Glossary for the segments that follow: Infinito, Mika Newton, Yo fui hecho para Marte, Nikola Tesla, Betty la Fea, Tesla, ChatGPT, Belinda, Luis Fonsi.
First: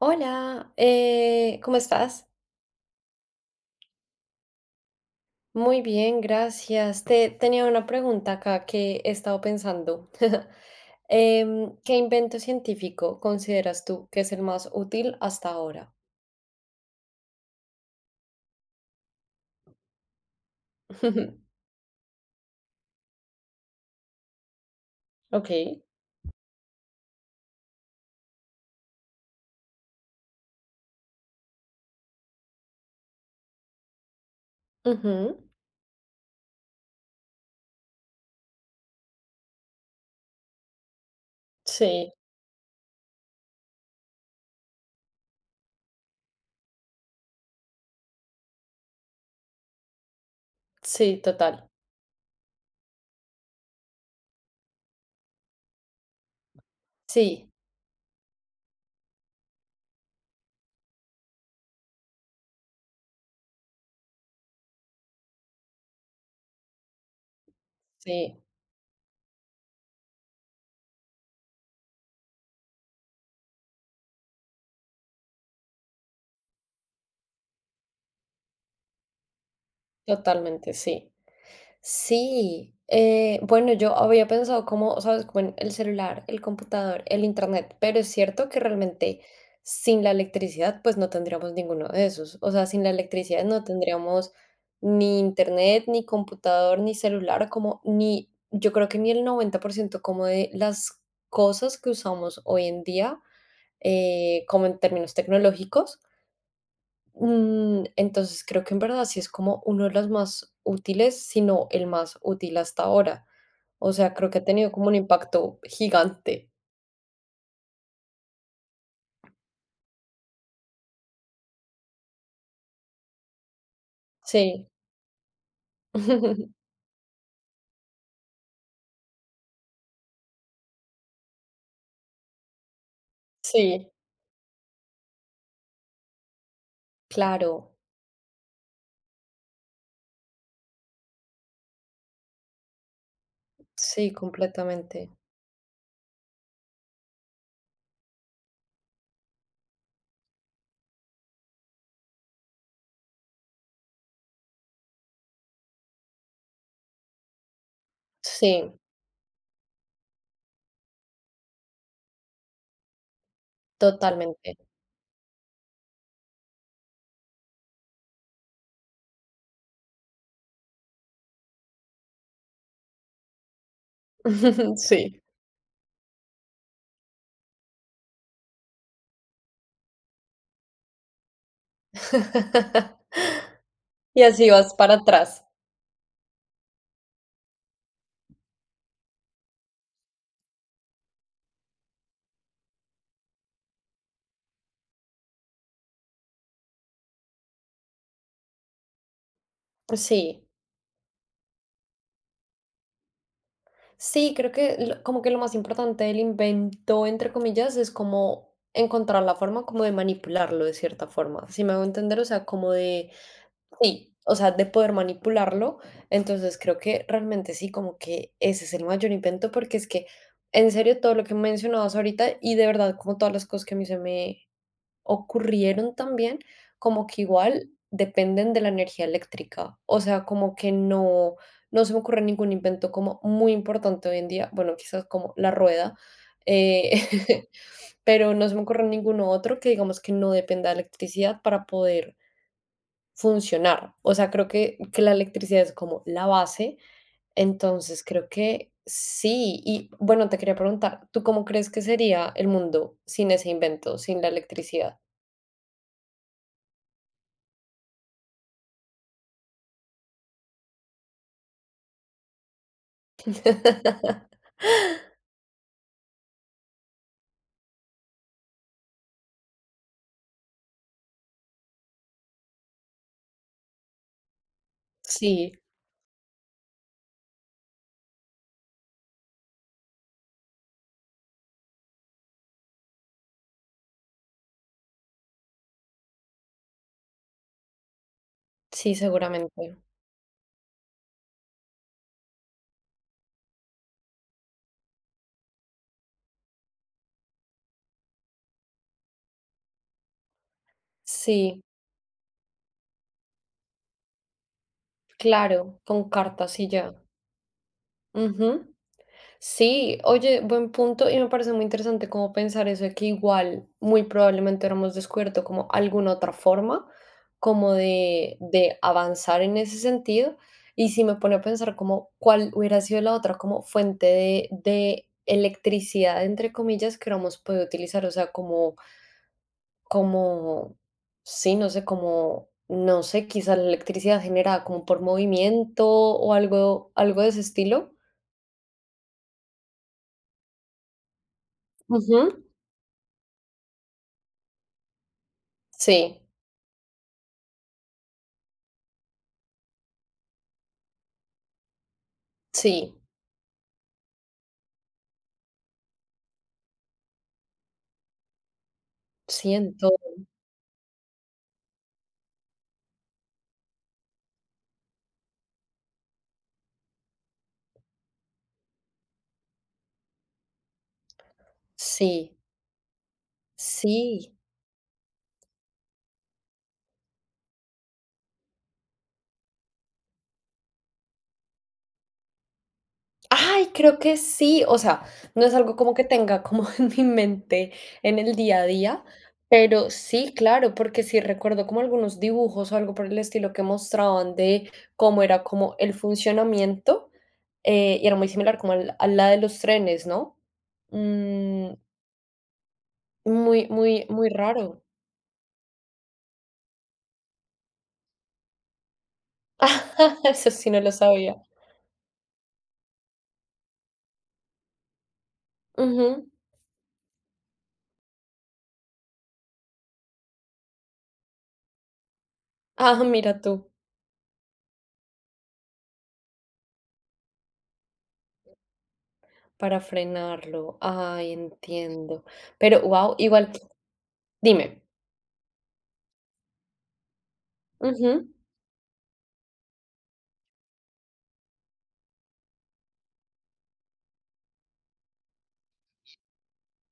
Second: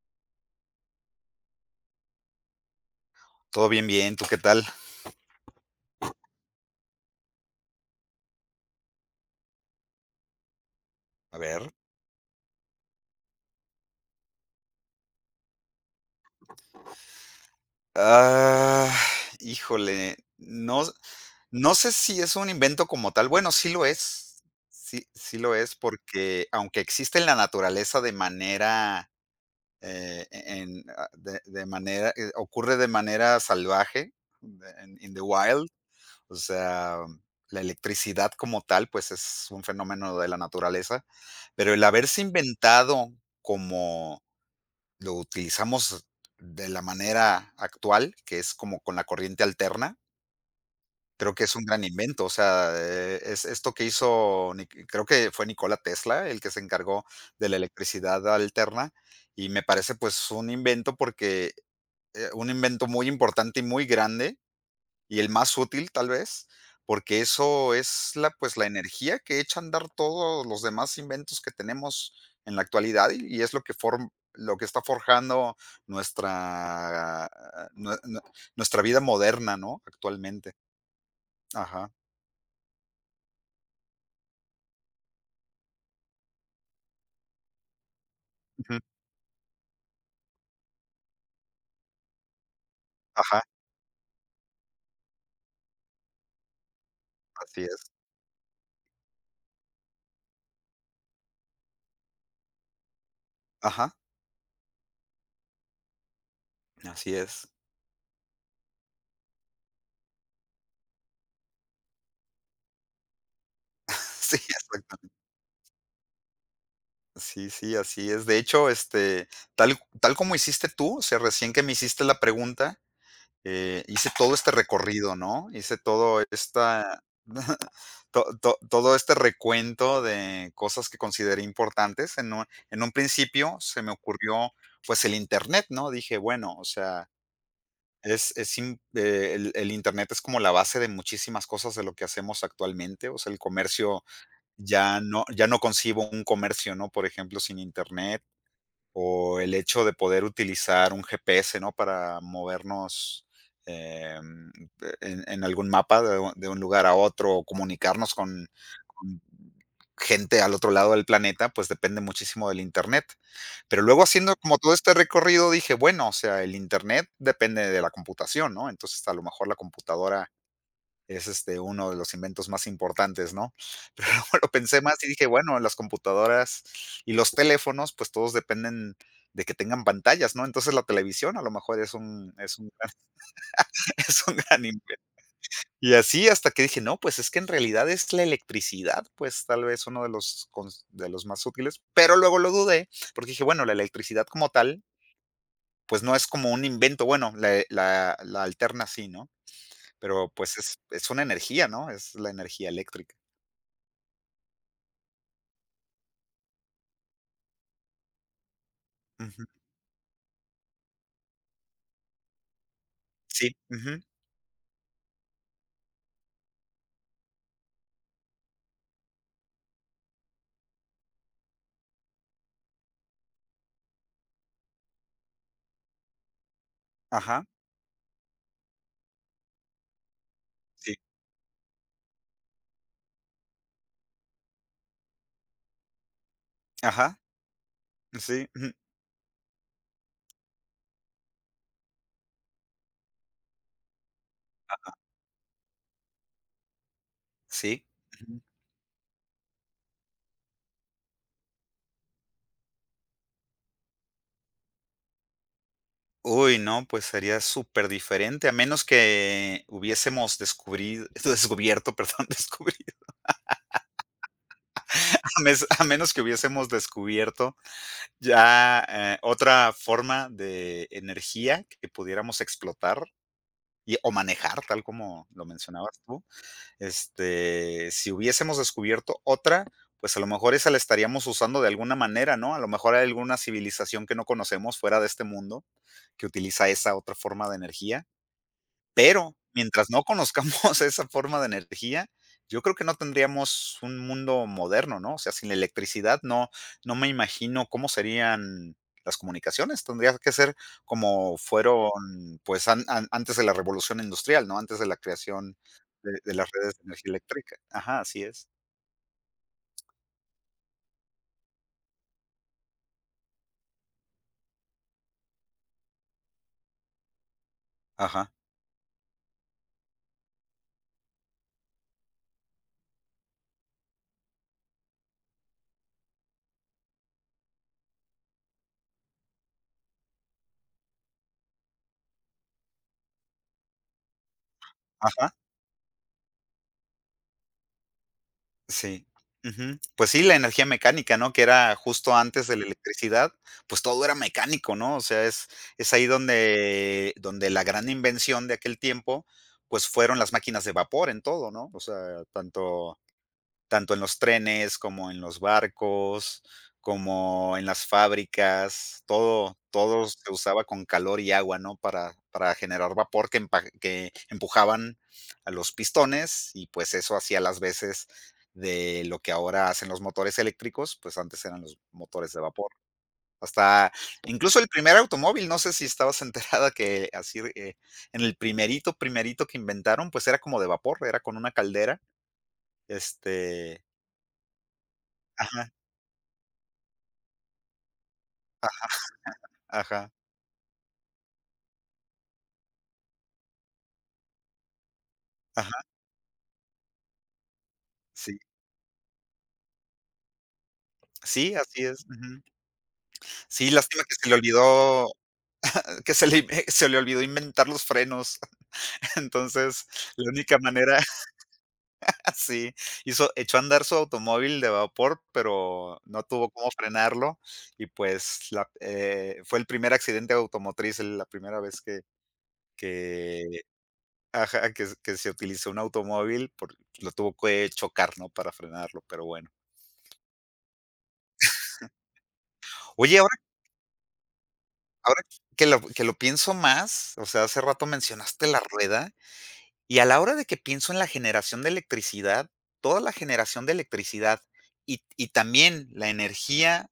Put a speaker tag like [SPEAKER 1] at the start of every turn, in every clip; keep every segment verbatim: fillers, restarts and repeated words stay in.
[SPEAKER 1] Hola, eh, ¿cómo estás?
[SPEAKER 2] Todo bien, bien, ¿tú qué tal?
[SPEAKER 1] Muy bien, gracias. Te tenía una pregunta acá que he estado pensando.
[SPEAKER 2] A ver.
[SPEAKER 1] Em, ¿qué invento científico consideras tú que es el más útil hasta ahora?
[SPEAKER 2] Ah, híjole, no, no sé si es un invento como tal. Bueno, sí lo es. Sí, sí
[SPEAKER 1] Ok.
[SPEAKER 2] lo es porque aunque existe en la naturaleza de manera, eh, e, en, ah, de, de manera, eh, ocurre de manera salvaje, de- en- in the
[SPEAKER 1] Ujú.
[SPEAKER 2] wild, o sea, la electricidad como tal, pues es un fenómeno de la naturaleza, pero el
[SPEAKER 1] Sí,
[SPEAKER 2] haberse inventado lo utilizamos de la manera actual, que es como con la corriente alterna.
[SPEAKER 1] sí,
[SPEAKER 2] Creo que es un
[SPEAKER 1] total.
[SPEAKER 2] gran invento, o sea, eh, es esto que hizo, Nik- creo que fue Nikola Tesla el que se encargó de
[SPEAKER 1] Sí,
[SPEAKER 2] la electricidad alterna y me parece pues un invento porque eh, un invento muy importante y muy grande y el más útil, tal vez, porque eso es la,
[SPEAKER 1] sí,
[SPEAKER 2] pues, la energía que echa a andar todos los demás inventos que tenemos en la actualidad y, y es lo que form- lo que está forjando nuestra, nue- nue- nuestra vida moderna, ¿no? Actualmente.
[SPEAKER 1] totalmente, sí.
[SPEAKER 2] Ajá.
[SPEAKER 1] Sí, eh, bueno, yo había pensado como, sabes, como en el celular, el computador, el internet, pero es cierto que
[SPEAKER 2] Ujú.
[SPEAKER 1] realmente sin la electricidad pues no tendríamos ninguno de esos. O sea, sin la
[SPEAKER 2] Ajá.
[SPEAKER 1] electricidad no tendríamos ni internet, ni computador, ni celular,
[SPEAKER 2] Así
[SPEAKER 1] como
[SPEAKER 2] es.
[SPEAKER 1] ni, yo creo que ni el noventa por ciento como de las cosas que usamos hoy en día,
[SPEAKER 2] Ajá.
[SPEAKER 1] eh, como en términos tecnológicos.
[SPEAKER 2] Así es.
[SPEAKER 1] Mm, entonces creo que en verdad sí es como uno de los más útiles, si no el más útil hasta ahora. O sea, creo
[SPEAKER 2] Sí,
[SPEAKER 1] que ha tenido como un
[SPEAKER 2] exactamente.
[SPEAKER 1] impacto gigante.
[SPEAKER 2] Sí, sí, así es. De hecho, este, tal, tal como hiciste tú, o sea, recién que me hiciste la pregunta. Eh, hice todo este
[SPEAKER 1] Sí.
[SPEAKER 2] recorrido, ¿no? Hice todo esta to to todo este recuento de cosas que consideré importantes. En un en un principio se
[SPEAKER 1] Sí,
[SPEAKER 2] me ocurrió, pues, el Internet, ¿no? Dije, bueno, o sea,
[SPEAKER 1] claro.
[SPEAKER 2] es es im eh, el el Internet es como la base de muchísimas cosas de lo que hacemos actualmente. O sea, el comercio
[SPEAKER 1] Sí,
[SPEAKER 2] ya
[SPEAKER 1] completamente.
[SPEAKER 2] no ya no concibo un comercio, ¿no? Por ejemplo, sin Internet. O el hecho de poder utilizar un G P S, ¿no? Para movernos, em, e, en en algún mapa de u de un lugar a otro, o comunicarnos con
[SPEAKER 1] Sí,
[SPEAKER 2] con gente al otro lado del planeta, pues depende muchísimo del Internet. Pero luego haciendo
[SPEAKER 1] totalmente.
[SPEAKER 2] como todo este recorrido dije: "Bueno, o sea, el Internet depende de la computación", ¿no? Entonces, a lo mejor la computadora es, este, uno de los inventos más importantes, ¿no? Pero luego lo pensé más y
[SPEAKER 1] Sí.
[SPEAKER 2] dije, bueno, las computadoras y los teléfonos, pues todos dependen de que tengan pantallas, ¿no? Entonces la televisión a lo mejor es un es un gran
[SPEAKER 1] Y
[SPEAKER 2] es un
[SPEAKER 1] así
[SPEAKER 2] gran
[SPEAKER 1] vas para
[SPEAKER 2] invento.
[SPEAKER 1] atrás.
[SPEAKER 2] Y así hasta que dije, no, pues es que en realidad es la electricidad, pues tal vez uno de los cons de los más útiles, pero luego lo dudé, porque dije, bueno, la electricidad como tal, pues no es como un invento, bueno, la la la alterna sí, ¿no? Pero
[SPEAKER 1] Sí.
[SPEAKER 2] pues es es una energía, ¿no? Es la energía eléctrica.
[SPEAKER 1] Sí, creo que lo- como que lo más importante del invento, entre comillas, es como encontrar la
[SPEAKER 2] Ujú.
[SPEAKER 1] forma como de manipularlo de cierta forma. Si me hago entender, o sea, como de,
[SPEAKER 2] Sí, ujú,
[SPEAKER 1] sí, o sea, de poder manipularlo. Entonces creo que realmente sí, como que ese es el mayor invento, porque es que en serio todo lo que mencionabas ahorita y de verdad como todas las cosas que a mí se me ocurrieron también, como que
[SPEAKER 2] ajá,
[SPEAKER 1] igual dependen de la energía eléctrica. O sea, como que
[SPEAKER 2] sí,
[SPEAKER 1] no, no se me ocurre ningún invento como muy importante hoy en día. Bueno, quizás como la rueda. eh,
[SPEAKER 2] ajá,
[SPEAKER 1] pero no
[SPEAKER 2] sí,
[SPEAKER 1] se me
[SPEAKER 2] ujú,
[SPEAKER 1] ocurre ninguno otro que digamos que no dependa de electricidad para poder funcionar. O sea, creo que que la electricidad es como la base,
[SPEAKER 2] sí,
[SPEAKER 1] entonces creo
[SPEAKER 2] ujú.
[SPEAKER 1] que sí. Y bueno, te quería preguntar, ¿tú cómo crees que sería el mundo sin ese invento, sin la electricidad?
[SPEAKER 2] Uy, no, pues sería súper diferente a menos que hubiésemos descubrid descubierto, perdón, descubierto, a mes a menos que hubiésemos descubierto ya, eh, otra forma de energía que pudiéramos explotar y o manejar, tal como lo
[SPEAKER 1] Sí,
[SPEAKER 2] mencionabas tú. Este, si hubiésemos descubierto otra, pues a lo mejor esa la estaríamos usando de alguna manera, ¿no? A lo mejor hay alguna civilización que no conocemos fuera de este mundo que utiliza esa otra forma de energía,
[SPEAKER 1] sí,
[SPEAKER 2] pero
[SPEAKER 1] seguramente.
[SPEAKER 2] mientras no conozcamos esa forma de energía, yo creo que no tendríamos un mundo moderno, ¿no? O sea, sin la electricidad no no me imagino cómo serían las comunicaciones. Tendría que ser como
[SPEAKER 1] Sí,
[SPEAKER 2] fueron, pues, an an antes de la revolución industrial, ¿no? Antes de la creación
[SPEAKER 1] claro, con
[SPEAKER 2] de de las
[SPEAKER 1] cartas y
[SPEAKER 2] redes de
[SPEAKER 1] ya.
[SPEAKER 2] energía eléctrica. Ajá, así es.
[SPEAKER 1] Ujú. Sí, oye, buen punto y me parece muy interesante como pensar eso de que igual muy probablemente hubiéramos descubierto como alguna otra forma como
[SPEAKER 2] Ajá,
[SPEAKER 1] de, de avanzar en ese sentido y si me pone a pensar como cuál hubiera sido la otra como fuente de, de electricidad entre comillas que hubiéramos podido utilizar, o sea, como, como, sí, no sé, como, no sé, quizás la electricidad generada como por
[SPEAKER 2] ajá.
[SPEAKER 1] movimiento o algo, algo de ese estilo.
[SPEAKER 2] Sí. Ujú. Pues sí, la energía mecánica, ¿no? Que era justo
[SPEAKER 1] Ujú.
[SPEAKER 2] antes de la electricidad, pues todo era mecánico, ¿no? O sea, es es ahí
[SPEAKER 1] Sí,
[SPEAKER 2] donde donde la gran invención de aquel tiempo, pues fueron las máquinas de vapor en todo, ¿no? O sea,
[SPEAKER 1] sí.
[SPEAKER 2] tanto tanto en los trenes, como en los barcos, como en las fábricas, todo
[SPEAKER 1] Siento,
[SPEAKER 2] todo se usaba con calor y agua, ¿no? Para para generar vapor que empa que empujaban a los pistones y, pues, eso hacía las veces de lo que ahora hacen los motores eléctricos, pues, antes eran los motores
[SPEAKER 1] sí,
[SPEAKER 2] de vapor. Hasta
[SPEAKER 1] sí.
[SPEAKER 2] incluso el primer automóvil, no sé si estabas enterada que así, eh, en el primerito, primerito que inventaron, pues, era como de vapor, era con una caldera,
[SPEAKER 1] Ay,
[SPEAKER 2] este,
[SPEAKER 1] creo que sí. O sea, no es
[SPEAKER 2] ajá.
[SPEAKER 1] algo como que tenga como en mi mente en el día a día, pero
[SPEAKER 2] Ajá,
[SPEAKER 1] sí, claro, porque sí recuerdo como algunos dibujos o algo por el estilo que mostraban de cómo era como
[SPEAKER 2] ajá,
[SPEAKER 1] el funcionamiento, eh, y era muy
[SPEAKER 2] sí.
[SPEAKER 1] similar como al- a la de los trenes, ¿no?
[SPEAKER 2] Sí,
[SPEAKER 1] Mm,
[SPEAKER 2] así es, ujú.
[SPEAKER 1] muy,
[SPEAKER 2] Sí, lástima
[SPEAKER 1] muy,
[SPEAKER 2] que se
[SPEAKER 1] muy
[SPEAKER 2] le
[SPEAKER 1] raro.
[SPEAKER 2] olvidó, eh, que se le se le olvidó inventar los frenos. Entonces, la
[SPEAKER 1] Eso
[SPEAKER 2] única
[SPEAKER 1] sí no lo
[SPEAKER 2] manera
[SPEAKER 1] sabía.
[SPEAKER 2] sí, hizo echó a andar su automóvil de vapor, pero no
[SPEAKER 1] Ujú.
[SPEAKER 2] tuvo cómo frenarlo y, pues, la eh, fue el primer accidente automotriz, el- la primera vez que
[SPEAKER 1] Ah, mira
[SPEAKER 2] que
[SPEAKER 1] tú.
[SPEAKER 2] ajá, que que se utilizó un automóvil por lo tuvo que chocar, ¿no?, para frenarlo, pero bueno.
[SPEAKER 1] Para frenarlo. Ay, entiendo. Pero, wow,
[SPEAKER 2] Oye, ahora
[SPEAKER 1] igual dime.
[SPEAKER 2] Ahora que lo que lo pienso más, o sea, hace rato
[SPEAKER 1] Ujú.
[SPEAKER 2] mencionaste la rueda, y a la hora de que pienso en la generación de electricidad, toda la generación de electricidad y y también la energía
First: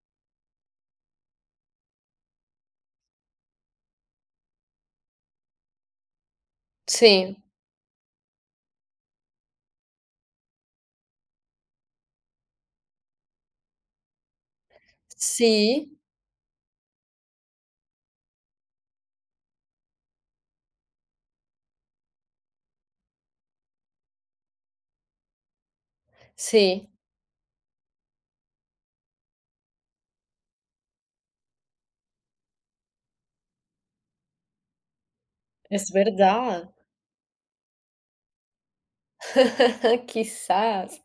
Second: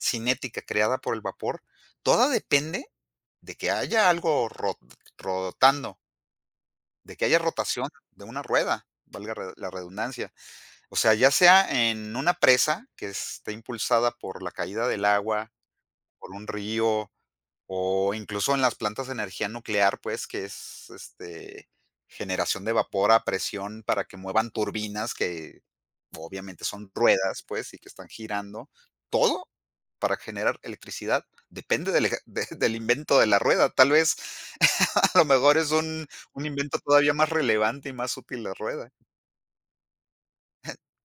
[SPEAKER 2] cinética creada por el vapor, toda depende de que haya algo ro rotando, de que
[SPEAKER 1] Sí,
[SPEAKER 2] haya rotación de una rueda, valga re la redundancia. O sea, ya sea en una presa que esté impulsada por la caída del agua,
[SPEAKER 1] sí,
[SPEAKER 2] por un río o incluso en las plantas de energía nuclear, pues, que es, este, generación de vapor a presión para que muevan turbinas que obviamente
[SPEAKER 1] sí,
[SPEAKER 2] son ruedas, pues, y que están girando. Todo para generar electricidad depende del eje de del invento de la rueda. Tal vez, a lo mejor es
[SPEAKER 1] es
[SPEAKER 2] un un
[SPEAKER 1] verdad.
[SPEAKER 2] invento todavía más relevante y más útil la rueda.
[SPEAKER 1] Quizás,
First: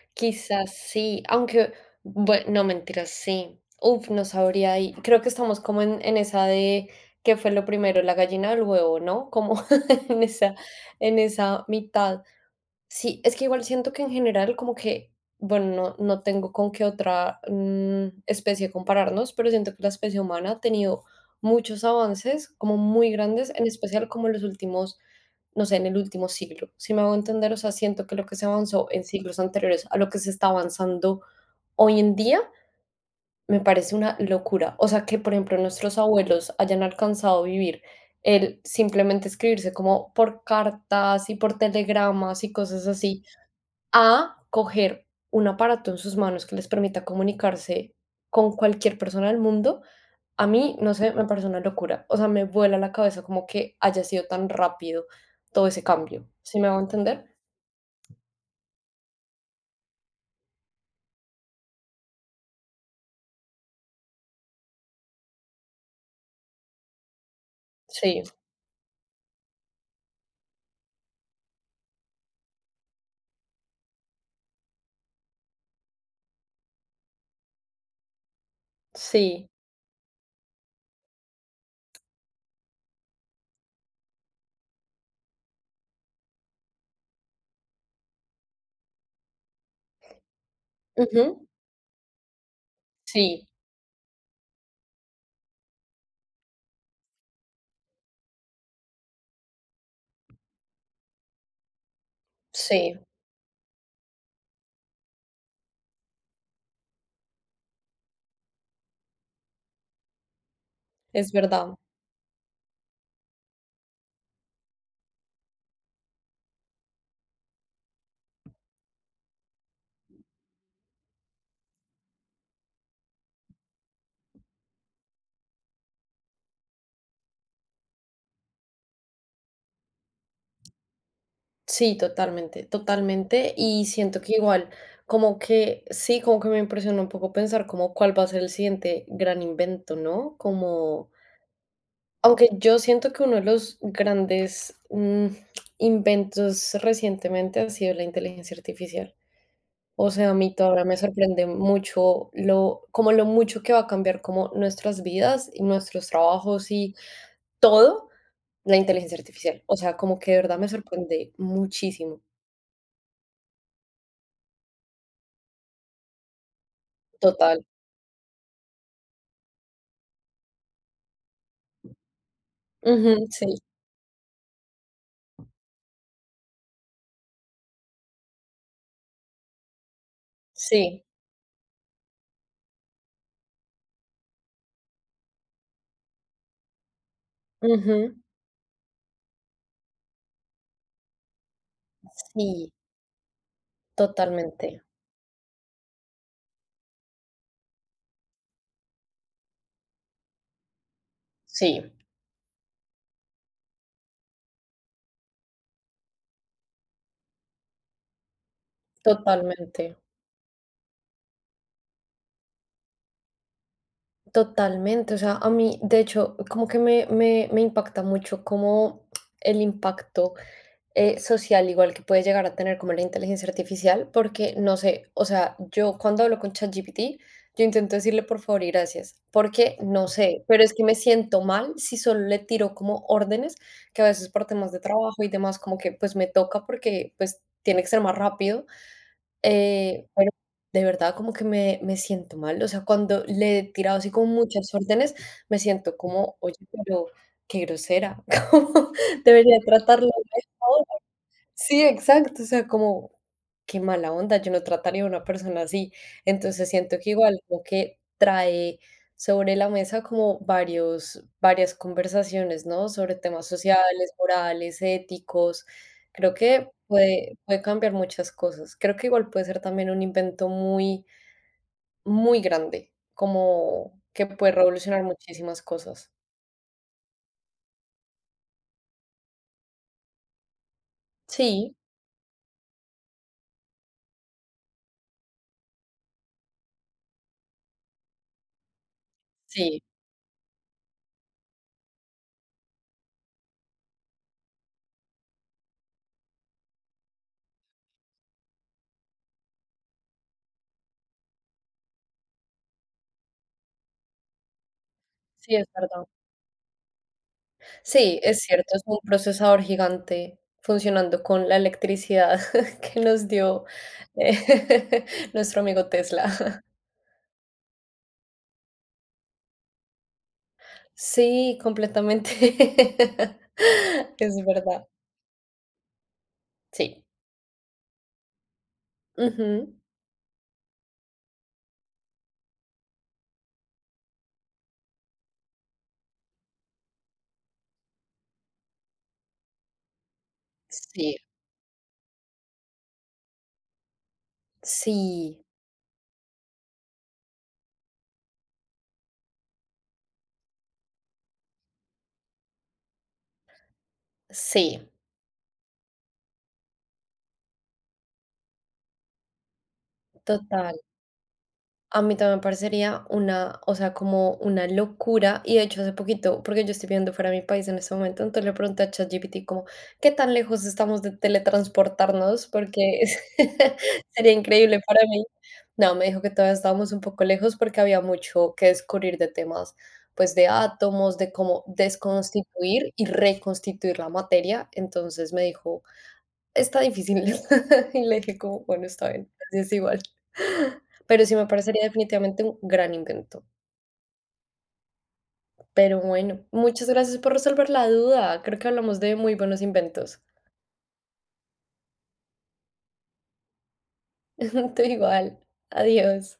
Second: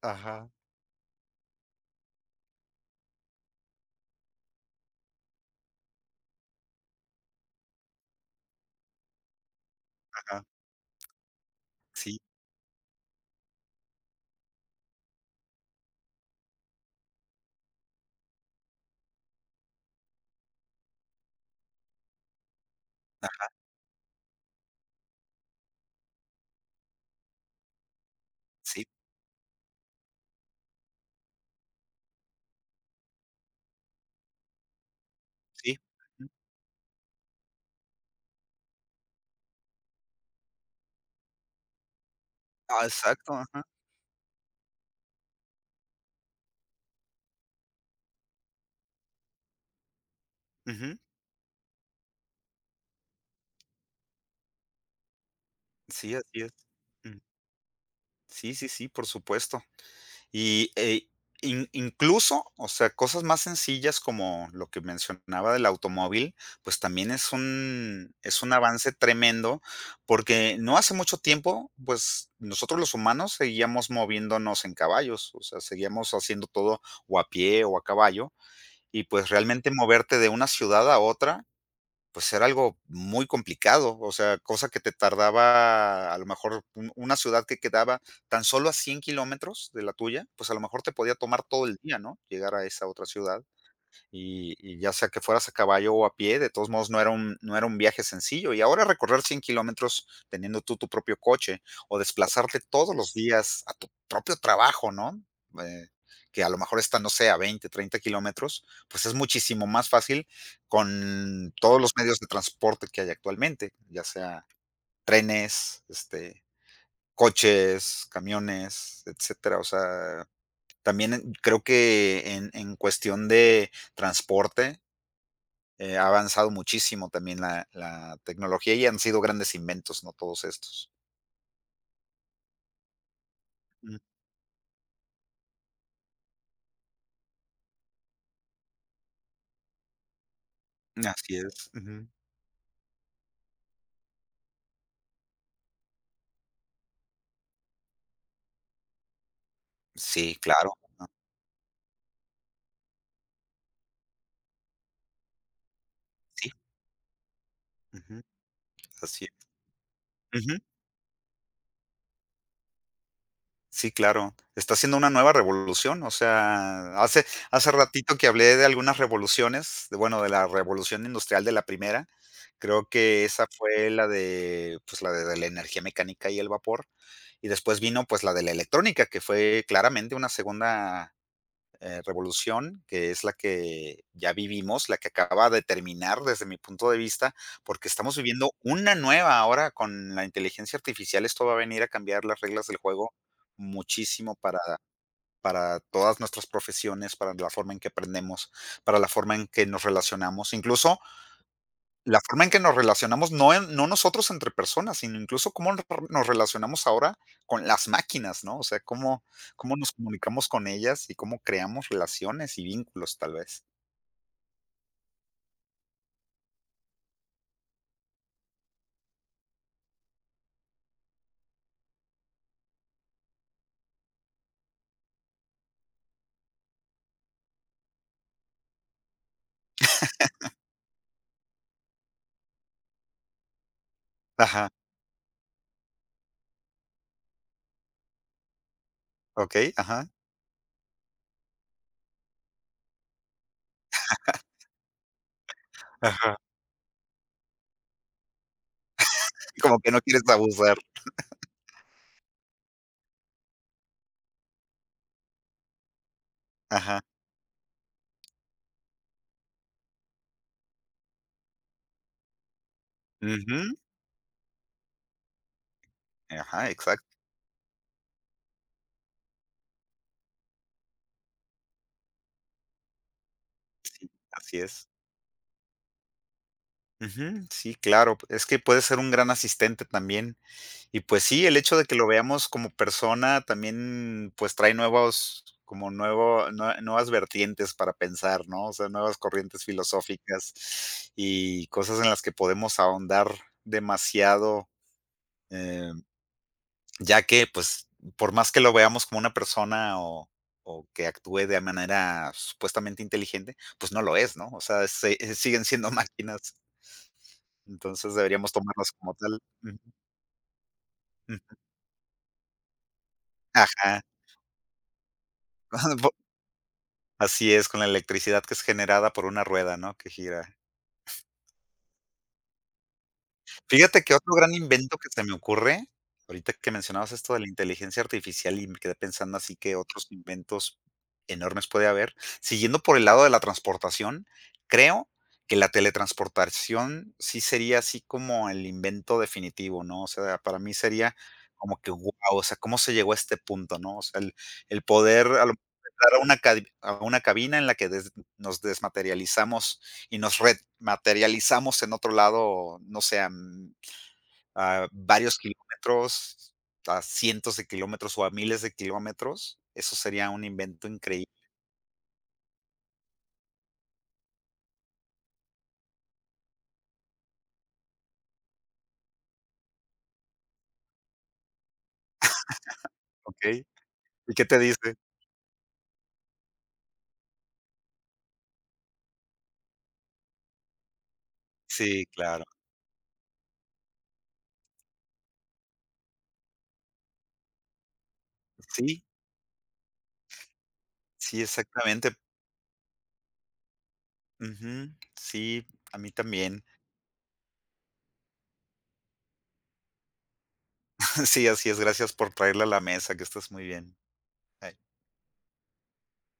[SPEAKER 2] Ajá,
[SPEAKER 1] quizás sí, aunque, bue no, mentiras, sí. Uf, no sabría ahí. Creo que estamos como en en esa de, ¿qué fue lo primero, la gallina o el huevo?, ¿no? Como en
[SPEAKER 2] ajá.
[SPEAKER 1] esa en esa
[SPEAKER 2] Sí,
[SPEAKER 1] mitad. Sí, es que igual siento que en general como que, bueno, no, no tengo con qué otra mm, especie compararnos, pero siento que la especie humana ha tenido muchos avances como muy grandes, en especial como en los últimos, no sé, en el último siglo. Si me hago entender, o sea, siento que lo que se
[SPEAKER 2] sí,
[SPEAKER 1] avanzó en siglos anteriores a lo que se está avanzando hoy en día, me parece una locura. O sea, que por ejemplo
[SPEAKER 2] sí.
[SPEAKER 1] nuestros
[SPEAKER 2] Ujú.
[SPEAKER 1] abuelos hayan alcanzado a vivir el simplemente escribirse como por cartas y por telegramas y
[SPEAKER 2] Ah,
[SPEAKER 1] cosas así
[SPEAKER 2] exacto, ajá.
[SPEAKER 1] a coger un aparato en sus manos que les permita comunicarse con cualquier persona del mundo, a mí, no
[SPEAKER 2] Ujú.
[SPEAKER 1] sé, me parece una locura. O sea, me vuela la cabeza como que haya sido tan rápido todo ese
[SPEAKER 2] Sí,
[SPEAKER 1] cambio.
[SPEAKER 2] así es.
[SPEAKER 1] ¿Sí me hago
[SPEAKER 2] Mm.
[SPEAKER 1] entender?
[SPEAKER 2] Sí, sí, sí, por supuesto. Y, eh, in- incluso, o sea, cosas más sencillas como lo que mencionaba del automóvil, pues también es un,
[SPEAKER 1] Sí,
[SPEAKER 2] es un avance tremendo, porque no hace mucho tiempo, pues nosotros los humanos seguíamos moviéndonos en caballos, o sea, seguíamos haciendo todo o a pie o a caballo, y pues
[SPEAKER 1] sí.
[SPEAKER 2] realmente moverte de una ciudad a otra pues era algo muy complicado, o sea, cosa que te tardaba a lo mejor un- una ciudad que quedaba tan solo a cien kilómetros de la tuya, pues a lo mejor te podía tomar
[SPEAKER 1] Ujú.
[SPEAKER 2] todo el día, ¿no? Llegar a esa otra ciudad
[SPEAKER 1] Sí,
[SPEAKER 2] y y ya sea que fueras a caballo o a pie, de todos modos no era un no era un viaje sencillo. Y ahora recorrer cien kilómetros teniendo tú tu propio coche o desplazarte todos
[SPEAKER 1] sí,
[SPEAKER 2] los días a tu propio trabajo, ¿no? Eh, que a lo mejor está, no sé, a veinte, treinta kilómetros, pues es muchísimo más fácil
[SPEAKER 1] es
[SPEAKER 2] con
[SPEAKER 1] verdad.
[SPEAKER 2] todos los medios de transporte que hay actualmente, ya sea trenes, este, coches, camiones, etcétera. O sea, también en- creo que en en cuestión de transporte eh, ha avanzado muchísimo también la la tecnología y han sido grandes inventos, ¿no? Todos estos.
[SPEAKER 1] Sí, totalmente, totalmente. Y
[SPEAKER 2] Mm,
[SPEAKER 1] siento que igual, como que, sí, como que me impresiona un poco pensar como cuál va a ser el siguiente gran invento, ¿no? Como
[SPEAKER 2] así es, ujú.
[SPEAKER 1] aunque yo siento que uno de los grandes, mm, inventos recientemente ha sido la inteligencia artificial. O sea, a
[SPEAKER 2] Sí,
[SPEAKER 1] mí
[SPEAKER 2] claro,
[SPEAKER 1] todavía me sorprende mucho lo como lo mucho que va a cambiar como nuestras vidas y nuestros
[SPEAKER 2] sí,
[SPEAKER 1] trabajos y todo,
[SPEAKER 2] ujú,
[SPEAKER 1] la inteligencia
[SPEAKER 2] así es,
[SPEAKER 1] artificial. O sea, como que de
[SPEAKER 2] ujú,
[SPEAKER 1] verdad me sorprende muchísimo.
[SPEAKER 2] sí, claro. Está siendo una nueva revolución, o sea, hace
[SPEAKER 1] Total.
[SPEAKER 2] hace ratito que hablé de algunas revoluciones, de, bueno, de la revolución industrial de la primera, creo
[SPEAKER 1] Ujú,
[SPEAKER 2] que esa
[SPEAKER 1] sí,
[SPEAKER 2] fue la de, pues, la de de la energía mecánica y el vapor, y después vino, pues, la de la electrónica, que fue claramente una
[SPEAKER 1] sí.
[SPEAKER 2] segunda eh, revolución, que es la que ya vivimos, la que acaba de terminar desde mi punto de vista, porque
[SPEAKER 1] Ujú.
[SPEAKER 2] estamos viviendo una nueva ahora con la inteligencia artificial. Esto va a venir a cambiar las reglas
[SPEAKER 1] Sí,
[SPEAKER 2] del juego muchísimo para,
[SPEAKER 1] totalmente.
[SPEAKER 2] para todas nuestras profesiones, para la forma en que aprendemos, para la forma en que nos relacionamos, incluso
[SPEAKER 1] Sí,
[SPEAKER 2] la forma en que nos relacionamos, no en no nosotros entre personas, sino incluso cómo nos nos relacionamos ahora con las máquinas, ¿no? O sea, cómo cómo nos
[SPEAKER 1] totalmente.
[SPEAKER 2] comunicamos con ellas y cómo creamos relaciones y vínculos, tal vez.
[SPEAKER 1] Totalmente, o sea, a mí, de hecho, como que me, me, me impacta mucho como el impacto eh, social igual que puede llegar a tener como la inteligencia artificial, porque no sé, o sea, yo cuando hablo con ChatGPT, yo intento decirle por favor y gracias, porque no sé, pero es que me siento mal si solo le tiro como órdenes, que a veces por
[SPEAKER 2] Ajá,
[SPEAKER 1] temas de trabajo y demás, como que pues me toca porque pues tiene que ser más rápido,
[SPEAKER 2] okey,
[SPEAKER 1] eh,
[SPEAKER 2] ajá,
[SPEAKER 1] pero de verdad como que me me siento mal, o sea, cuando le he tirado así como muchas órdenes, me siento como:
[SPEAKER 2] ajá.
[SPEAKER 1] "Oye, pero qué grosera, como debería
[SPEAKER 2] Como que no
[SPEAKER 1] tratarlo
[SPEAKER 2] quieres abusar.
[SPEAKER 1] mejor". Sí, exacto, o sea, como qué mala onda, yo no trataría a una persona así. Entonces siento
[SPEAKER 2] Ajá.
[SPEAKER 1] que igual como que trae sobre la mesa como varios, varias conversaciones, ¿no? Sobre temas
[SPEAKER 2] Ujú.
[SPEAKER 1] sociales, morales, éticos. Creo
[SPEAKER 2] Ajá,
[SPEAKER 1] que
[SPEAKER 2] exacto,
[SPEAKER 1] puede, puede cambiar muchas cosas. Creo que igual puede ser también un invento muy, muy grande, como que puede
[SPEAKER 2] así es.
[SPEAKER 1] revolucionar muchísimas cosas.
[SPEAKER 2] Ujú, sí, claro. Es que puede ser un gran asistente también. Y pues sí, el
[SPEAKER 1] Sí,
[SPEAKER 2] hecho de que lo veamos como persona también, pues trae nuevos, como nuevo, nue- nuevas vertientes para pensar, ¿no? O sea, nuevas corrientes
[SPEAKER 1] sí,
[SPEAKER 2] filosóficas y cosas en las que podemos ahondar demasiado, eh, ya que, pues, por más que lo veamos como una persona o, o que actúe de manera supuestamente inteligente, pues no lo es, ¿no? O sea, se-
[SPEAKER 1] sí,
[SPEAKER 2] siguen
[SPEAKER 1] es
[SPEAKER 2] siendo
[SPEAKER 1] verdad.
[SPEAKER 2] máquinas. Entonces
[SPEAKER 1] Sí, es
[SPEAKER 2] deberíamos
[SPEAKER 1] cierto, es
[SPEAKER 2] tomarlas
[SPEAKER 1] un
[SPEAKER 2] como tal.
[SPEAKER 1] procesador
[SPEAKER 2] Ujú.
[SPEAKER 1] gigante funcionando con la electricidad que nos dio
[SPEAKER 2] Ajá.
[SPEAKER 1] eh, nuestro amigo Tesla.
[SPEAKER 2] Así es, con la electricidad que es generada por una rueda, ¿no?, que gira.
[SPEAKER 1] Sí, completamente.
[SPEAKER 2] Fíjate que
[SPEAKER 1] Es
[SPEAKER 2] otro gran
[SPEAKER 1] verdad.
[SPEAKER 2] invento que se me ocurre, ahorita que
[SPEAKER 1] Sí.
[SPEAKER 2] mencionabas esto de la inteligencia artificial, y me quedé pensando así
[SPEAKER 1] Ujú.
[SPEAKER 2] que otros inventos enormes puede haber. Siguiendo por el lado de la transportación, creo que la teletransportación sí sería así como el invento definitivo, ¿no? O sea, para mí
[SPEAKER 1] Sí,
[SPEAKER 2] sería como que, guau, o sea, ¿cómo se llegó a este punto, no? O sea, el el poder
[SPEAKER 1] sí,
[SPEAKER 2] a lo mejor entrar a una cadi a una cabina en la que des nos desmaterializamos y nos rematerializamos en otro lado, no sé, a, mm, a
[SPEAKER 1] sí,
[SPEAKER 2] varios kilómetros, a cientos de kilómetros o a miles de kilómetros, eso sería un
[SPEAKER 1] total.
[SPEAKER 2] invento increíble,
[SPEAKER 1] A mí también me parecería una, o sea, como una locura. Y de hecho, hace poquito, porque yo estoy viendo fuera de mi país en este momento, entonces le pregunté a ChatGPT como, ¿qué tan lejos estamos de teletransportarnos? Porque es-
[SPEAKER 2] ¿ok?
[SPEAKER 1] sería
[SPEAKER 2] ¿Y qué te
[SPEAKER 1] increíble
[SPEAKER 2] dice?
[SPEAKER 1] para mí. No, me dijo que todavía estábamos un poco lejos porque había mucho que descubrir de temas, pues de átomos, de cómo
[SPEAKER 2] Sí, claro.
[SPEAKER 1] desconstituir y reconstituir la materia. Entonces me dijo está difícil. Y le dije como: "Bueno,
[SPEAKER 2] Sí,
[SPEAKER 1] está bien, así es igual". Pero sí
[SPEAKER 2] sí,
[SPEAKER 1] me parecería
[SPEAKER 2] exactamente.
[SPEAKER 1] definitivamente un gran invento.
[SPEAKER 2] Ujú. Sí, a
[SPEAKER 1] Pero
[SPEAKER 2] mí
[SPEAKER 1] bueno,
[SPEAKER 2] también.
[SPEAKER 1] muchas gracias por resolver la duda. Creo que hablamos de muy buenos inventos.
[SPEAKER 2] Sí, así es. Gracias por traerla a la mesa, que estás muy bien. Bye.
[SPEAKER 1] Tú igual. Adiós.